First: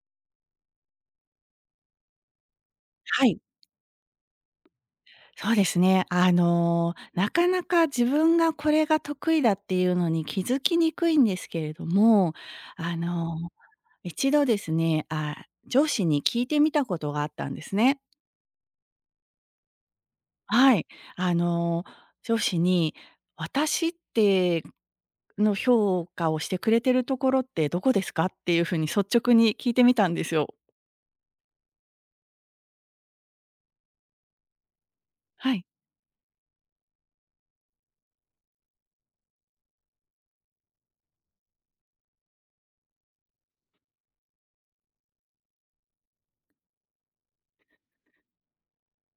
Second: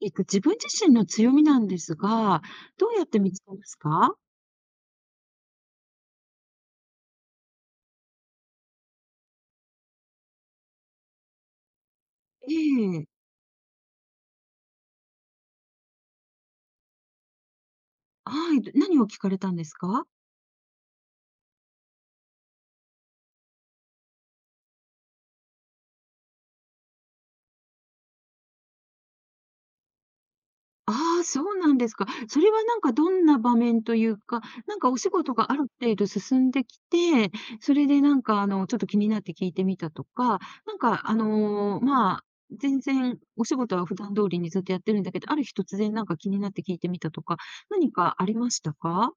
自分自身の強みなんですが、どうやっては見い。つけますか？そうですね。なかなか自分がこれが得意だっていうのに気づきにくいんですけれども、えあえ。の、一度ですね、あ、上司に聞いてみたことがあったんですね。はい、何を聞かれたんですか？はい。あの、上司に「私って、の評価をしてくれてるところってどこですか？」っていうふうに率直に聞いてみたんですよ。ああ、そうなんですか。それはなんかどんな場面というか、なんかお仕事がはあるい。程度進んできて、それでなんかちょっと気になって聞いてみたとか、なんかまあ、全然お仕事は普段通りにずっとやってるんだけど、ある日突然なんか気になって聞いてみたとか、何かありましたか？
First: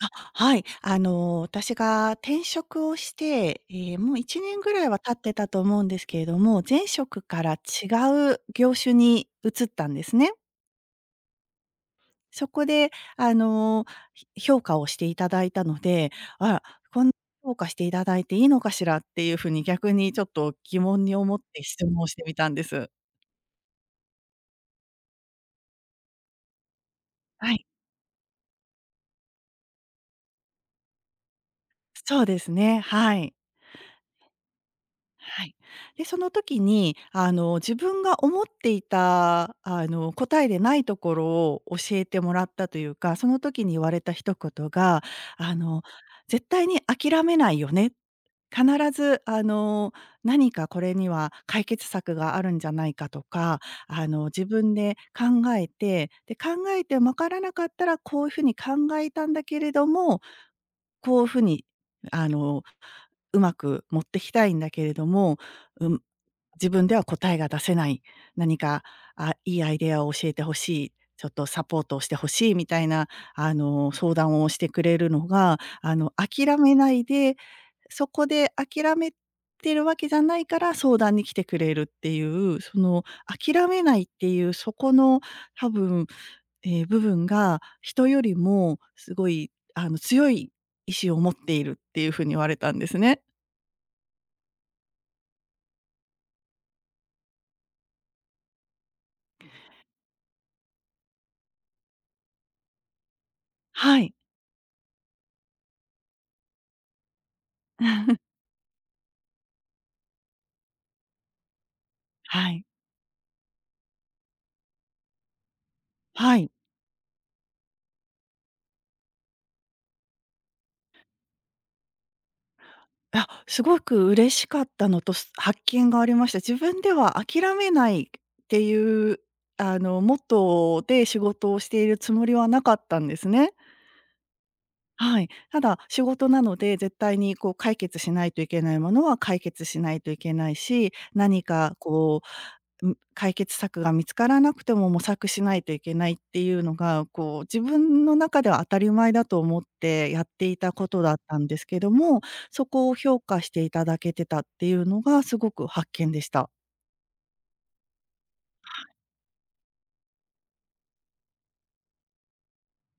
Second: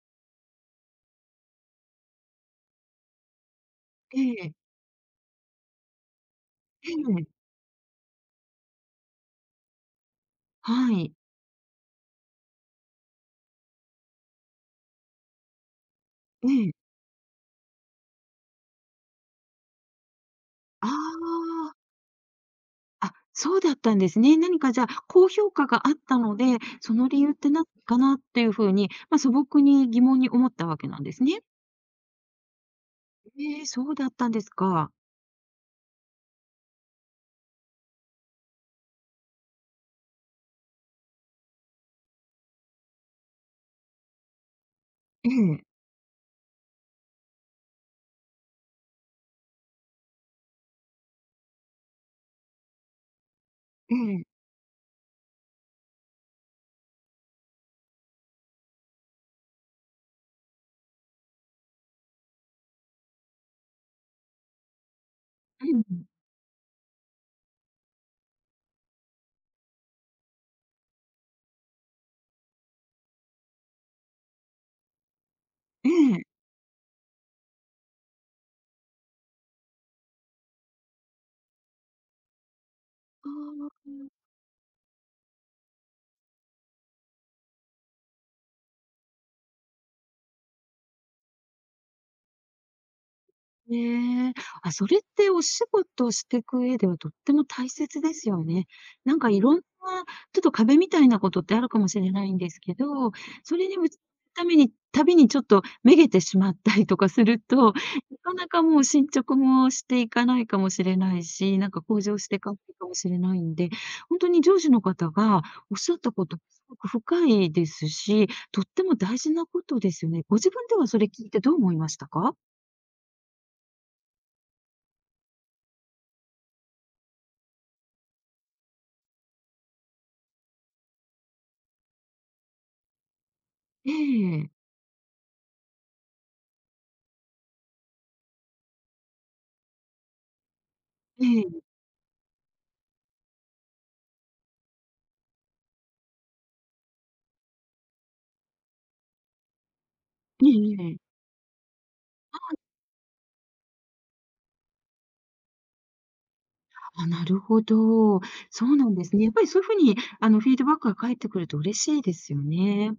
あ、はい。私が転職をして、ええ、もうえ1え、年ぐらいは経ってたと思うんですけれども、前え職え、から違う業種に移ったんですね。はい、そこで、あの、評価をしていただいたので、あら、ええ。こんな評価していただいていいのかしらっていうふうに逆にちょっと疑あ問に思ってあ。質問をしてみたんです。あ、そうだったんですね。何かじゃあ、高評価があったので、その理由ってはない。かなっていうふうに、まあ、素朴に疑問に思ったわけなんですね。そうですね、はい。ええ、そうだったんですか。はい。で、その時に、自分が思っていた、答えでないところを教えてもらったというか、その時に言われた一言が、えあえ、の、絶対に諦めないよね。必ず、何かこれには解決策があるんじゃないかとか、ええ、自分で考えて、で、考えてわからなかったらこういうふうに考えたんだけれども、こういうふうに、あの、うまく持ってきたいんだけれども、うん、うん、自分では答えが出せない、何か、あ、いいアイデアを教えてほしい、ちょっとサポートをしてほしいみたいな、相談をしてくれるのが、ええ、諦めないでそこで諦めてるわけじゃないから相談に来てくれるっていう、そのあ諦めあ。ないっていうそこの多分、部分が人よりもすごい強い意志を持っているっていう風に言われたんですね。ねえ。あ、それってお仕事していく上ではとっても大切ですよね。なんかいろんな、ちょっと壁みたいなことってあるかもしれないんですけど、それにぶつはかい。るたびにちょっとめげてしまったりとかすると、な かなかもう進捗もしていかないかもしれないし、なんか向上していはかない。いかもしれないんで、本当に上司の方がおっしゃったこはと、い。すごく深いですし、とっても大事なことですよね。ご自分ではそれ聞いてどう思いましたか？あ、すごく嬉しかったのと、発見がありました。自分では諦めないっていうモットーで仕事をしているつもりはなかったんですね。ええ。はい。ただ、仕事なので、絶対にこう解決しないといけないものは解決しないといけないし、え何え、かこう、ん、解決策が見つからなくても模索しないといけないっていうのが、こう自分の中では当たり前だと思ってやってえいたこえええ。とだったんですけども、そこを評価していただけてたっていうのがすごく発見でした。あ、なるほど。そうなんですね。やっぱりそういうふうに、フィードバックが返ってくると嬉しいですよね。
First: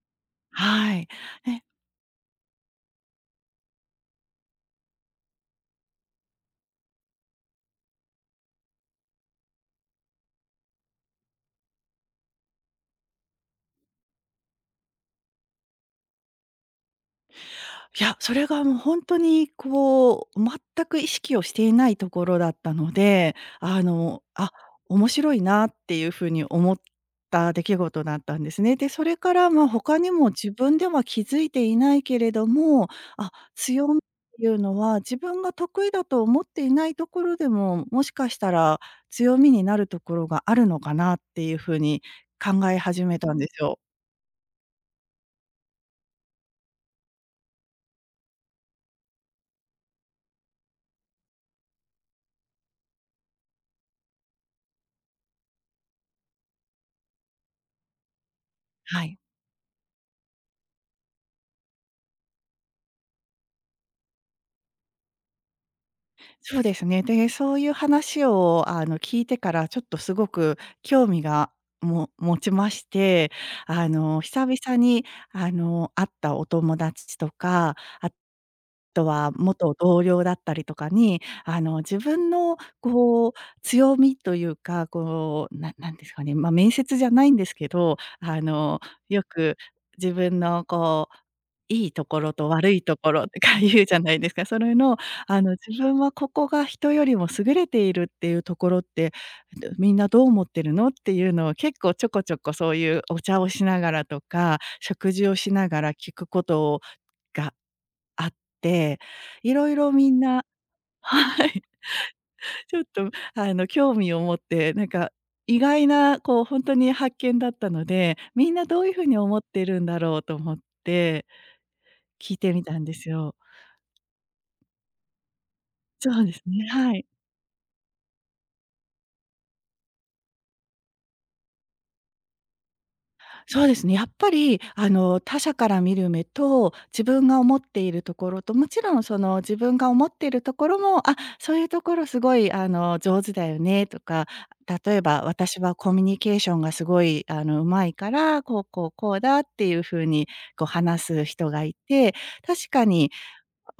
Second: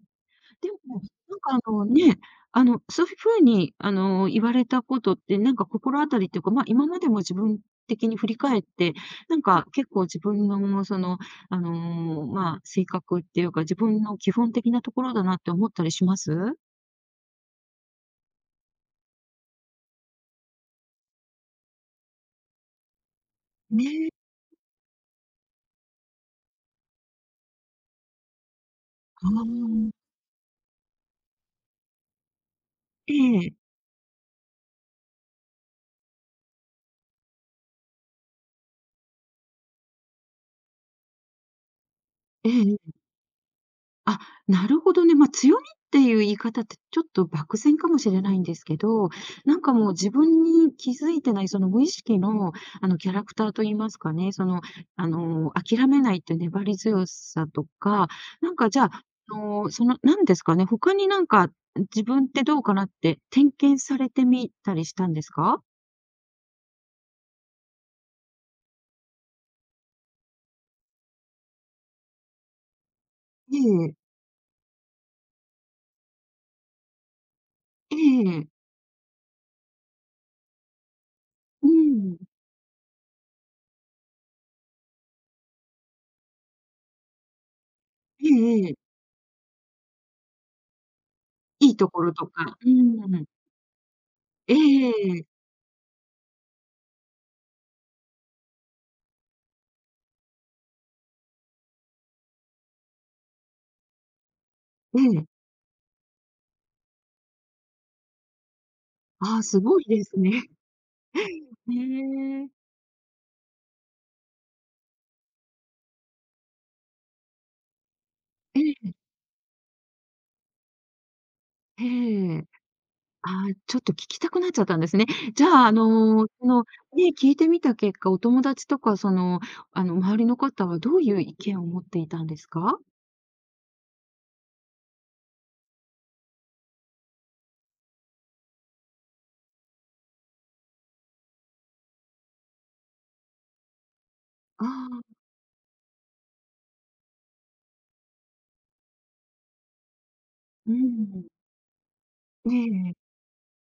ではも、い。なんか、ね、そういうふうに、言われたことって、なんか心当たりっていうか、まあ、今までも自分的に振り返って、なんか結構自分のその、まあ、性格っていうか、自分の基本的なところだなって思ったりします？いや、それがもう本当にこう、全く意識をしていないところだったので、ね、あ、面白いなっていうふうに思った出来事だったんですね。で、それあかあ、らまあ、他にも自分では気づいていないけれども、えあ、え、強みっていうのは自分が得意だと思っていないところでも、もしかしたら強みになるところがあるのかなっていうふうに考えええ始めたんですよ。あ、なるほどね。まあ、強みっていう言い方ってちょっと漠然かもしれないんですけど、なんかもう自分に気づいてないその無意識の、キャラクターと言いますかね、その、諦めないっていう粘り強さとか、なんかじゃはあ、い。その、なんですかね、他になんか、自分ってどうかなって点検されてみたりしたんですか？そうですね。で、そういう話を聞いてから、ちょっとすごく興味が持ちまして、ええ、久々に会ったお友達とか、えあえ、とは元同僚だったりとかに、う自ん、分のこう、強みというか、こう、なんですかね、まあ、面接じゃないんですけど、ええええ、よく自分のこう、いいいといことろことろとか、う悪いところん、とか言うじゃないですか。えそれのえ、自分はここが人よりも優れているっていうところって、みんなどう思ってるのっていうのを結構ちょこちょこそういうお茶をしながらとか、え食え、事をしながら聞くことがあって、ああ、いすろいごいろでみすんな ね。はい、ねえ。ちょっと興味を持って、なんか意外なこう本当に発見だったので、みんなえどういうえふうに思ってるんだろうと思ってえ聞いえ。てみたんですよ。ああ、ちょっと聞きたくなっちゃったんですね。じゃあ、そうですその、ね、はね、い。聞いてみた結果、お友達とか、その、周りの方はどういう意見を持っていたんですか？そうですね、やっぱり他者から見る目と、自分が思っているところと、もちろんその自分が思っているところも、あ、そういうところすごい上手だよねとか、あ例えあ、ば私はコミュニケーションがすごいうまいから、こうこうこうだっていう風にこうう話すん。人がいて、え確かええに、え。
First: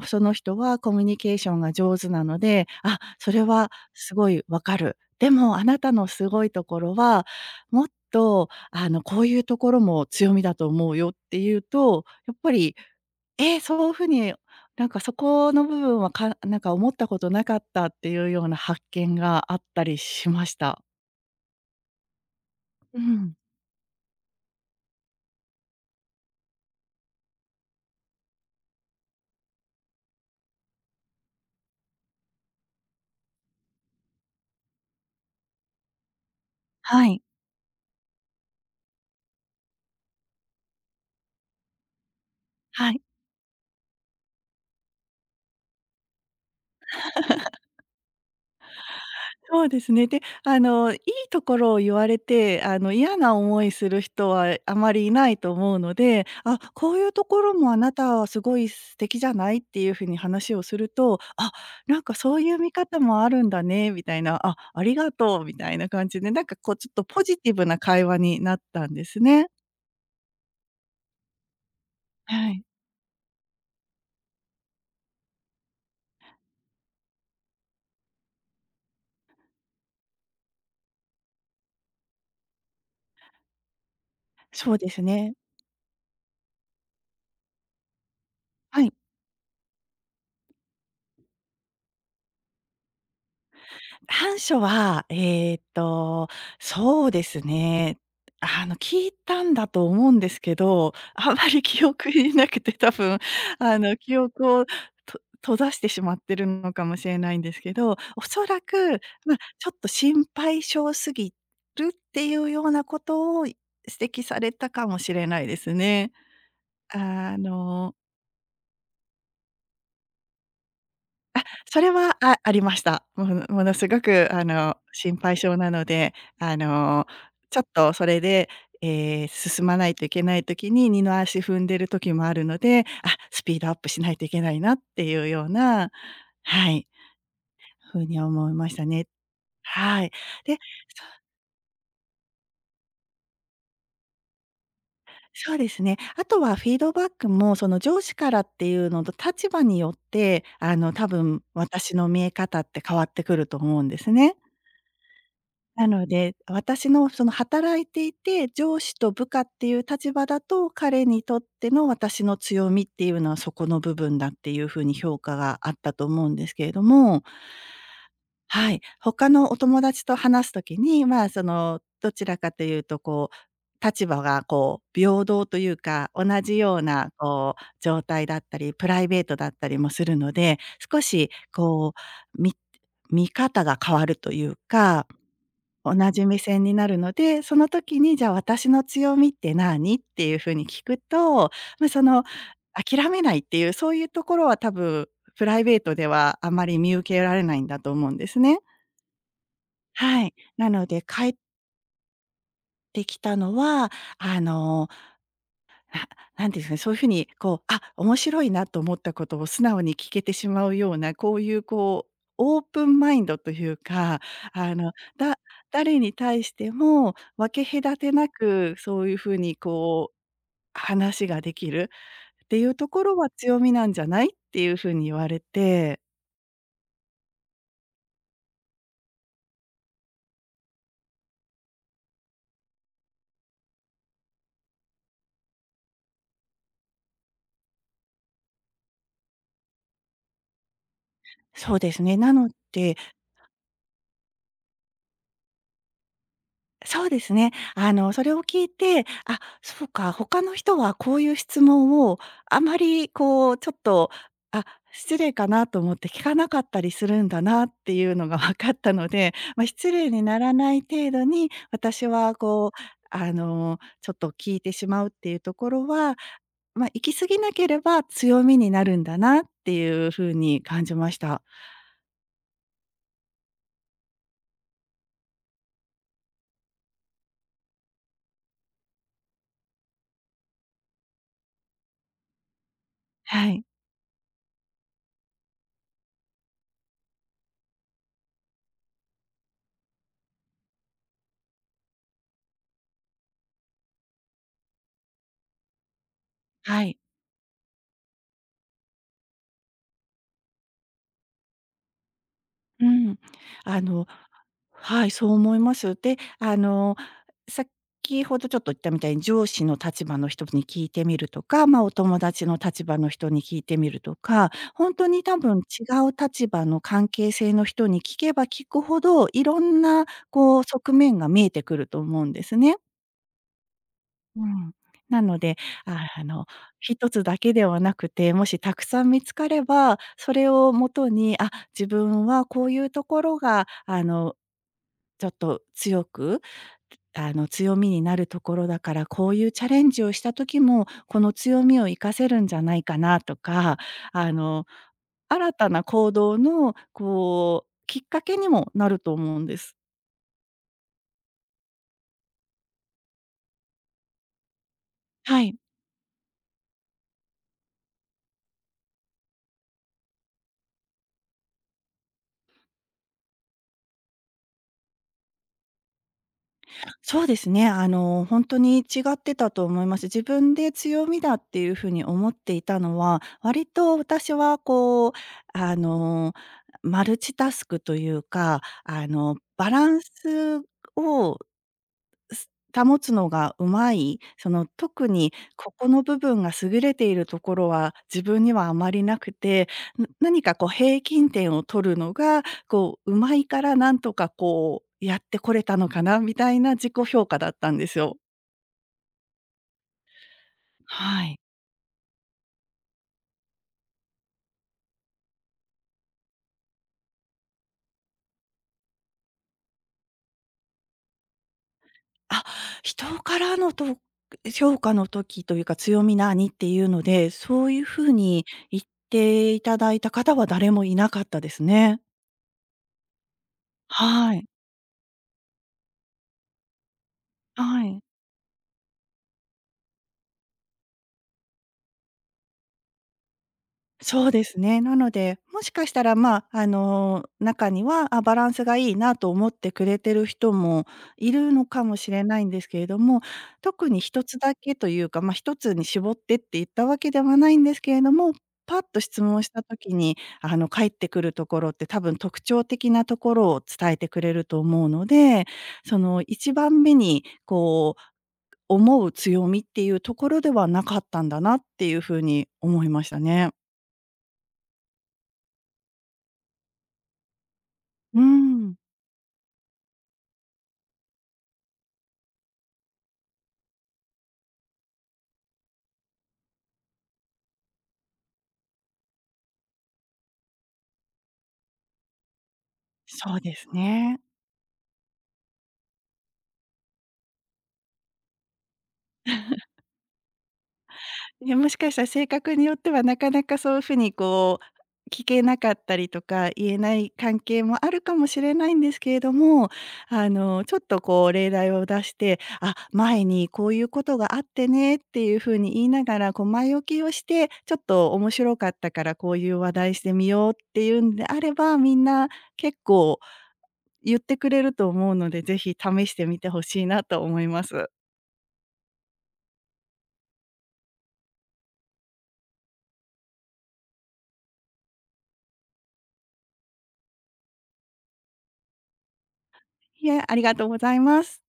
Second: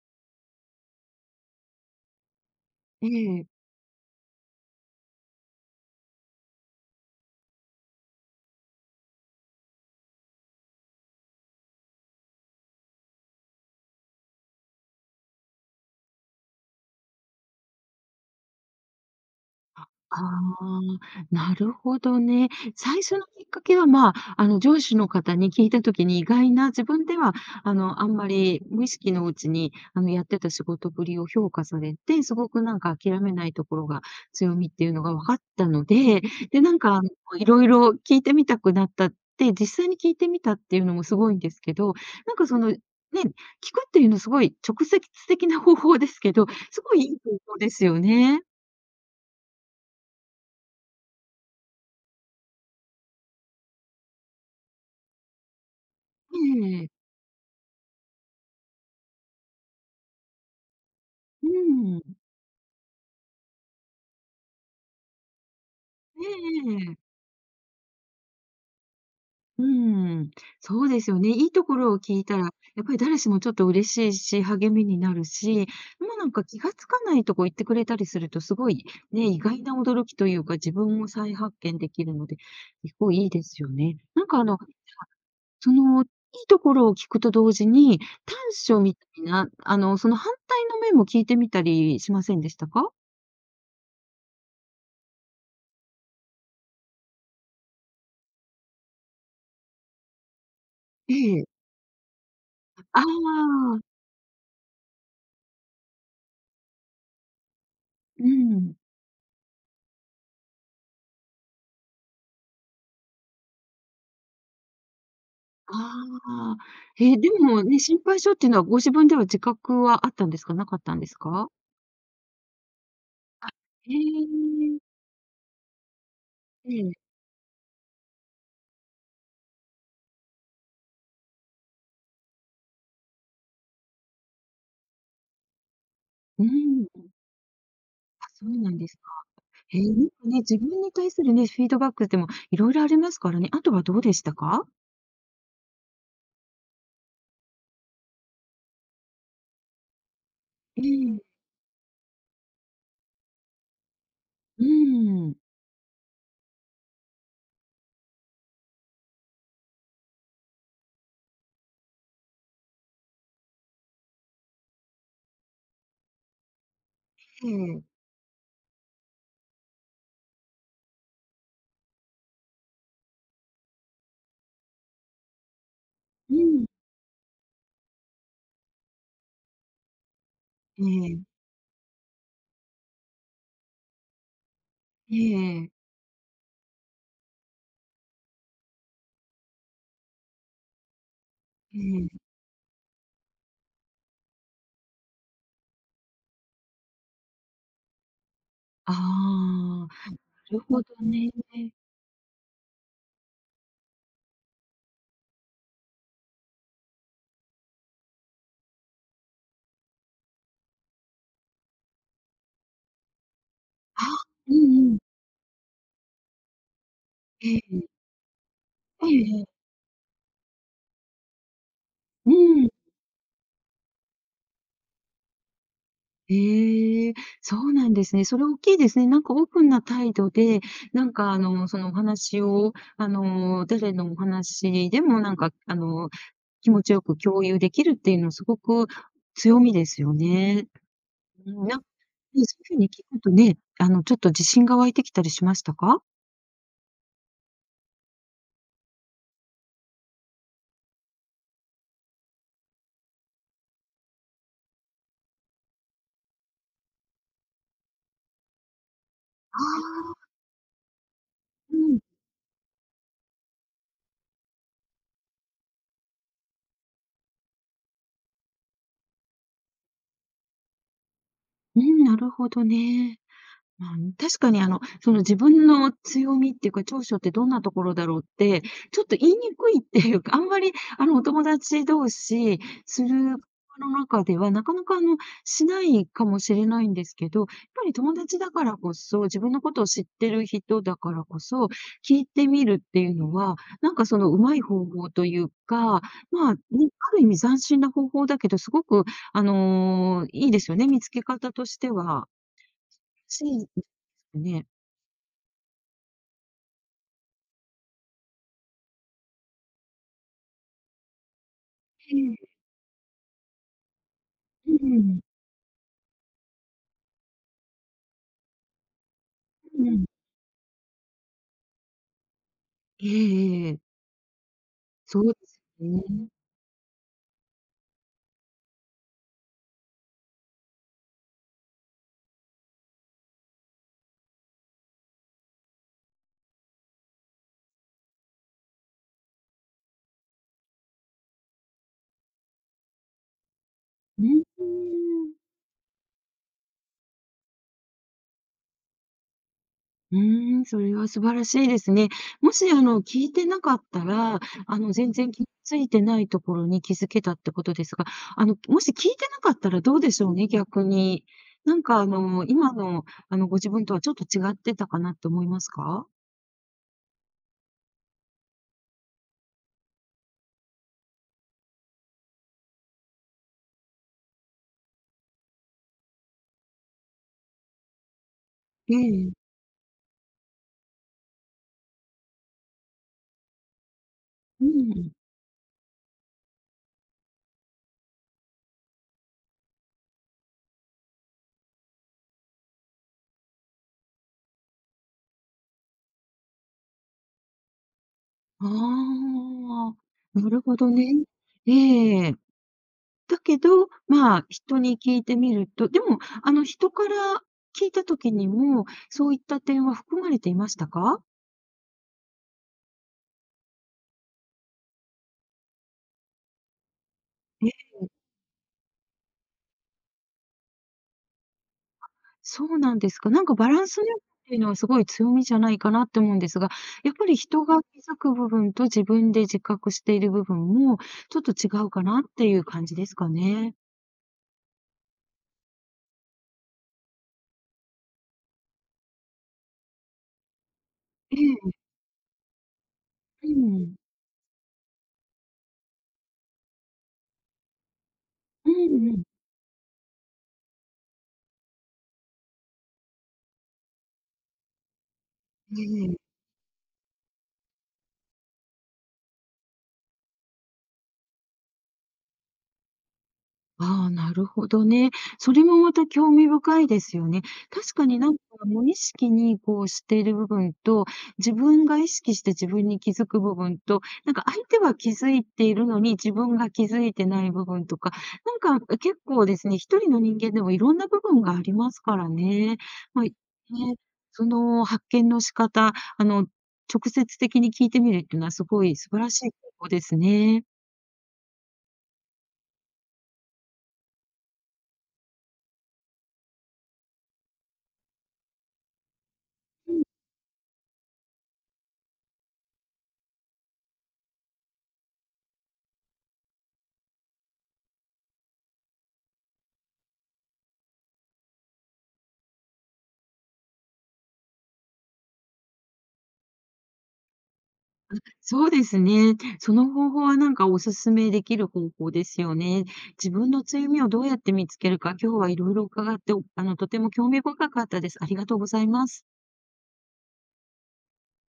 その人はコミュニケーションが上手なので、あ、それえ。はすごいわかる。でもあなたのすごいところは、もっとこういうところも強みだと思うよっていうと、やっぱり、そういうふうに、なんかそこの部分は、なんか思ったことなかったっていうような発見があったりあしました。あ、なるほどね。最う初のん。きっかけは、まあ、上司の方に聞いたときに、意外な自分では、あんまり無意識のうちに、やってた仕事ぶりを評価されて、すごくなんか諦めないところが強みっていうのが分かったので、で、なんか、はい。いろいろ聞いてみたくなったって、実際に聞いてみたっていうのもすごいんですけど、なんかその、ね、はい。聞くっていうのすごい直接的な方法ですけど、すごいいい方法ですよね。そうですね。で、いいところを言われて、嫌な思いする人はあまりいないと思うので、「あ、ええ。こういうところもあなたはすごい素敵じゃない？」っていう風に話をすると、う「あ、なん。んかそういう見方もあるんだね」みたいな、「あ、ありがとう」みたいな感じえで、なんかこうちょっえとポジティブな会話になったんですね。うん、そうですよね。いいところを聞いたら、やはい。っぱり誰しもちょっと嬉しいし、励みになるし、もうなんか気がつかないとこ行ってくれたりすると、すごいね、意外な驚きというか、自分を再発見できるので、結構いいですよね。なんかそうですね。その、いいところを聞くと同時に、短所はい。みたいな、その反対の面も聞いてみたりしませんでしたか？短所は、そうですね。聞いたんだと思うんですけど、えあんまえ。り記憶になくて、多あ分、あ、記憶を閉ざしてしまってるのかもしれないんですけど、おうそらん。く、ま、ちょっと心配性すぎるっていうようなことを指摘されたかもしれないですね。ああ、え、であもね、の心配性っていうのはご自分では自覚はあったんですか？なかったんですか？それは、ありました。ものすへごくえ、心配性なので、あええ、の、ちょっとそれで、進まないといけない時に、二の足踏んでる時もあるので、あ、スピードアップしないといけないなっていうような、うはん。い、風にあ、そ思いうまなしんたですか。ね。へえ、なんかはい。ね、自で、分に対するね、フィードバックでもいろいろありますからね。あとはどうでしたか？そうですね。あとはフィードバックも、その上司からっていうのと立場によって、え多え、分私の見え方って変わってくると思うんですね。うん。なので、私のその働いていて、上司と部下っていう立場だと、彼にとっての私の強みっていうのはそこの部分だっていうふうに評価があったと思うんですけれども、ええ、はい、他のお友達と話すときに、まあ、その、どちらかというとこう、立場がこう平等というか、同うじん。ようなこう状態だったり、プライベートだったりもするので、え少え、しこう、見方が変わるというか、ええ、同じ目線になるので、その時にじゃあ私の強みって何っていう風に聞くと、えまあ、そえ。の諦めないっていう、そういうところは多分プライベートではあまり見受けられないんだと思うんですね。ああ、なはい。るなほのどで帰ね。ってきたのは、あの、なんていうんですかね、そういうふうにこう、あ、面白いなと思ったことを素直に聞けてしまうような、こういうこう、オープンマインドというあ、か、うあの、んうん。だ誰に対してもえ分え、け隔てなく、そえういうふうにえ。こう、話ができるうっていん。うところは強みなんじゃないっていうふうに言われて、ええ、そうなんですね。それ大きいですね。なんかオープンな態度で、なんかそのお話を、誰のお話でもなんか、気持ちよく共有できるっていうのすごく強みですよね。うん、そなうんかですね、なねのそういう風にで聞くとね、ちょっと自信が湧いてきたりしましたか？そうですね。それを聞いて、あ、そうか、他の人はこういう質問をあまりこうちょっと、あ、失礼かなと思って聞かなかったりするんだなっていうのが 分かったので、あまあ、失礼にあならない程度に、ー、うん、私はちょっと聞いてしまうっていうところは、まあ、行き過ぎなければ強みになるんだなっていうふうに感じました。うん、なるほどね。まあ、確かにその自分の強みっていうか、長所ってどんなところだろうって、ちょっと言いにくいっていうか、あんまりあのお友達同士するはい。の中では、なかなかしないかもしれないんですけど、やっぱり友達だからこそ、自分のことを知ってる人だからこそ、聞いてみるっていうのは、なんかそのうまい方法というか、まあ、はね、い。ある意味斬新な方法だけど、すごく、いいですよね、見つけ方としては。うん。しいんであのすね。はい、そう思います。で、先ほどちょっと言ったみたいに、上司の立場の人に聞いてみるとか、まあ、おえ友達え、の立場の人に聞いてみるとか、うほんとん、に多分違う立場の関係性の人に聞けば聞くほど、いろんうなん。こう側面が見えてくると思うんですね。ええええええ、うん。そなうでので、すああね。の、一つだけではなくて、もしたくさん見つかれば、それをもとに、あ、自分はこういうところが、ちょっと強く、強みになるところだから、こういうチャレンジをした時も、この強みを活かせるんじゃないかなとか、うーあの、ん。新たな行動のこう、きっかけにもなると思うんです。うーん、それは素晴らしいですね。もし、聞いてなかったら、全然は気い。付いてないところに気づけたってことですが、もし聞いてなかったらどうでしょうね、逆に。なんか、今の、ご自分とはちょっと違ってたかなって思いますか？そうですね。あの、本当に違ってたと思います。自分で強みだっていうふうに思っていたのは、割と私はあの、マルチタスクというか、ええ、バランスを保つのがうまい、そうの特ん。にここの部分が優れているところは自分にはあまりなくて、何かこう平均点を取るのが、こう、うまいからなんとかこうやってこれたのかなみたいな自己評価だったんですよ。ああ、なるほどね。はい。ええ。だけど、まあ、人に聞いてみると、でも、人から聞いた時にも、そういった点は含まれていましたか？あ、人からのと評価の時というか強み何っていうので、そういうえ、風に言っていただいた方は誰もいなかったですね。そうなんですか。なんかバランス力っはい。ていうのはすごい強みじゃないかなって思うんですが、やっぱり人はが気い。づく部分と自分で自覚している部分も、ちょっと違うかなっていう感じですかね。そうですね。なので、もしかしたら、まあ、あの、中には、あ、バランスがいいなと思ってくれてる人もいえるのえ、かもしれないんですけれども、う特ん。に一つだけというか、まあ、一つに絞ってって言ったわけではないんですけれども、うパッとんう質ん。問した時に、返ってくるところって多分特徴的なところを伝えてくれると思うので、えそのえ。一番目に、こう、思う強みっていうところではなかったんだなっていうふうに思いましたね。ああ、なるほどね。それもまた興味深いですよね。確かにうなんかん。無意識にこうしている部分と、自分が意識して自分に気づく部分と、なんか相手は気づいているのに自分が気づいてない部分とか、なんか結構ですね、一人の人間でもいろんな部分がありますからね。まあ、ね、そうですね。その発見の仕方、直接的に聞いてみるっていうのはすごい素晴らしい方法ですね。ね、もしかしたら性格によってはなかなかそういうふうにこう、聞けなかったりとか、言えない関係もあるかもしれないんですけれども、ちょっとこう例題を出して、あ、前にこういうことがあってねっていうふうに言いながら、こう前置きをして、ちょっと面白かったからこういう話題してみようっていうんであれば、みんな結構言ってくれると思うので、ぜひ試してみてほしいなと思います。そうですね。その方法はなんかお勧めできる方法ですよね。自分の強みをどうやって見つけるか、今日はいろいろ伺って、おあの、とても興味深かったです。ありがとうございます。いえ、ありがとうございます。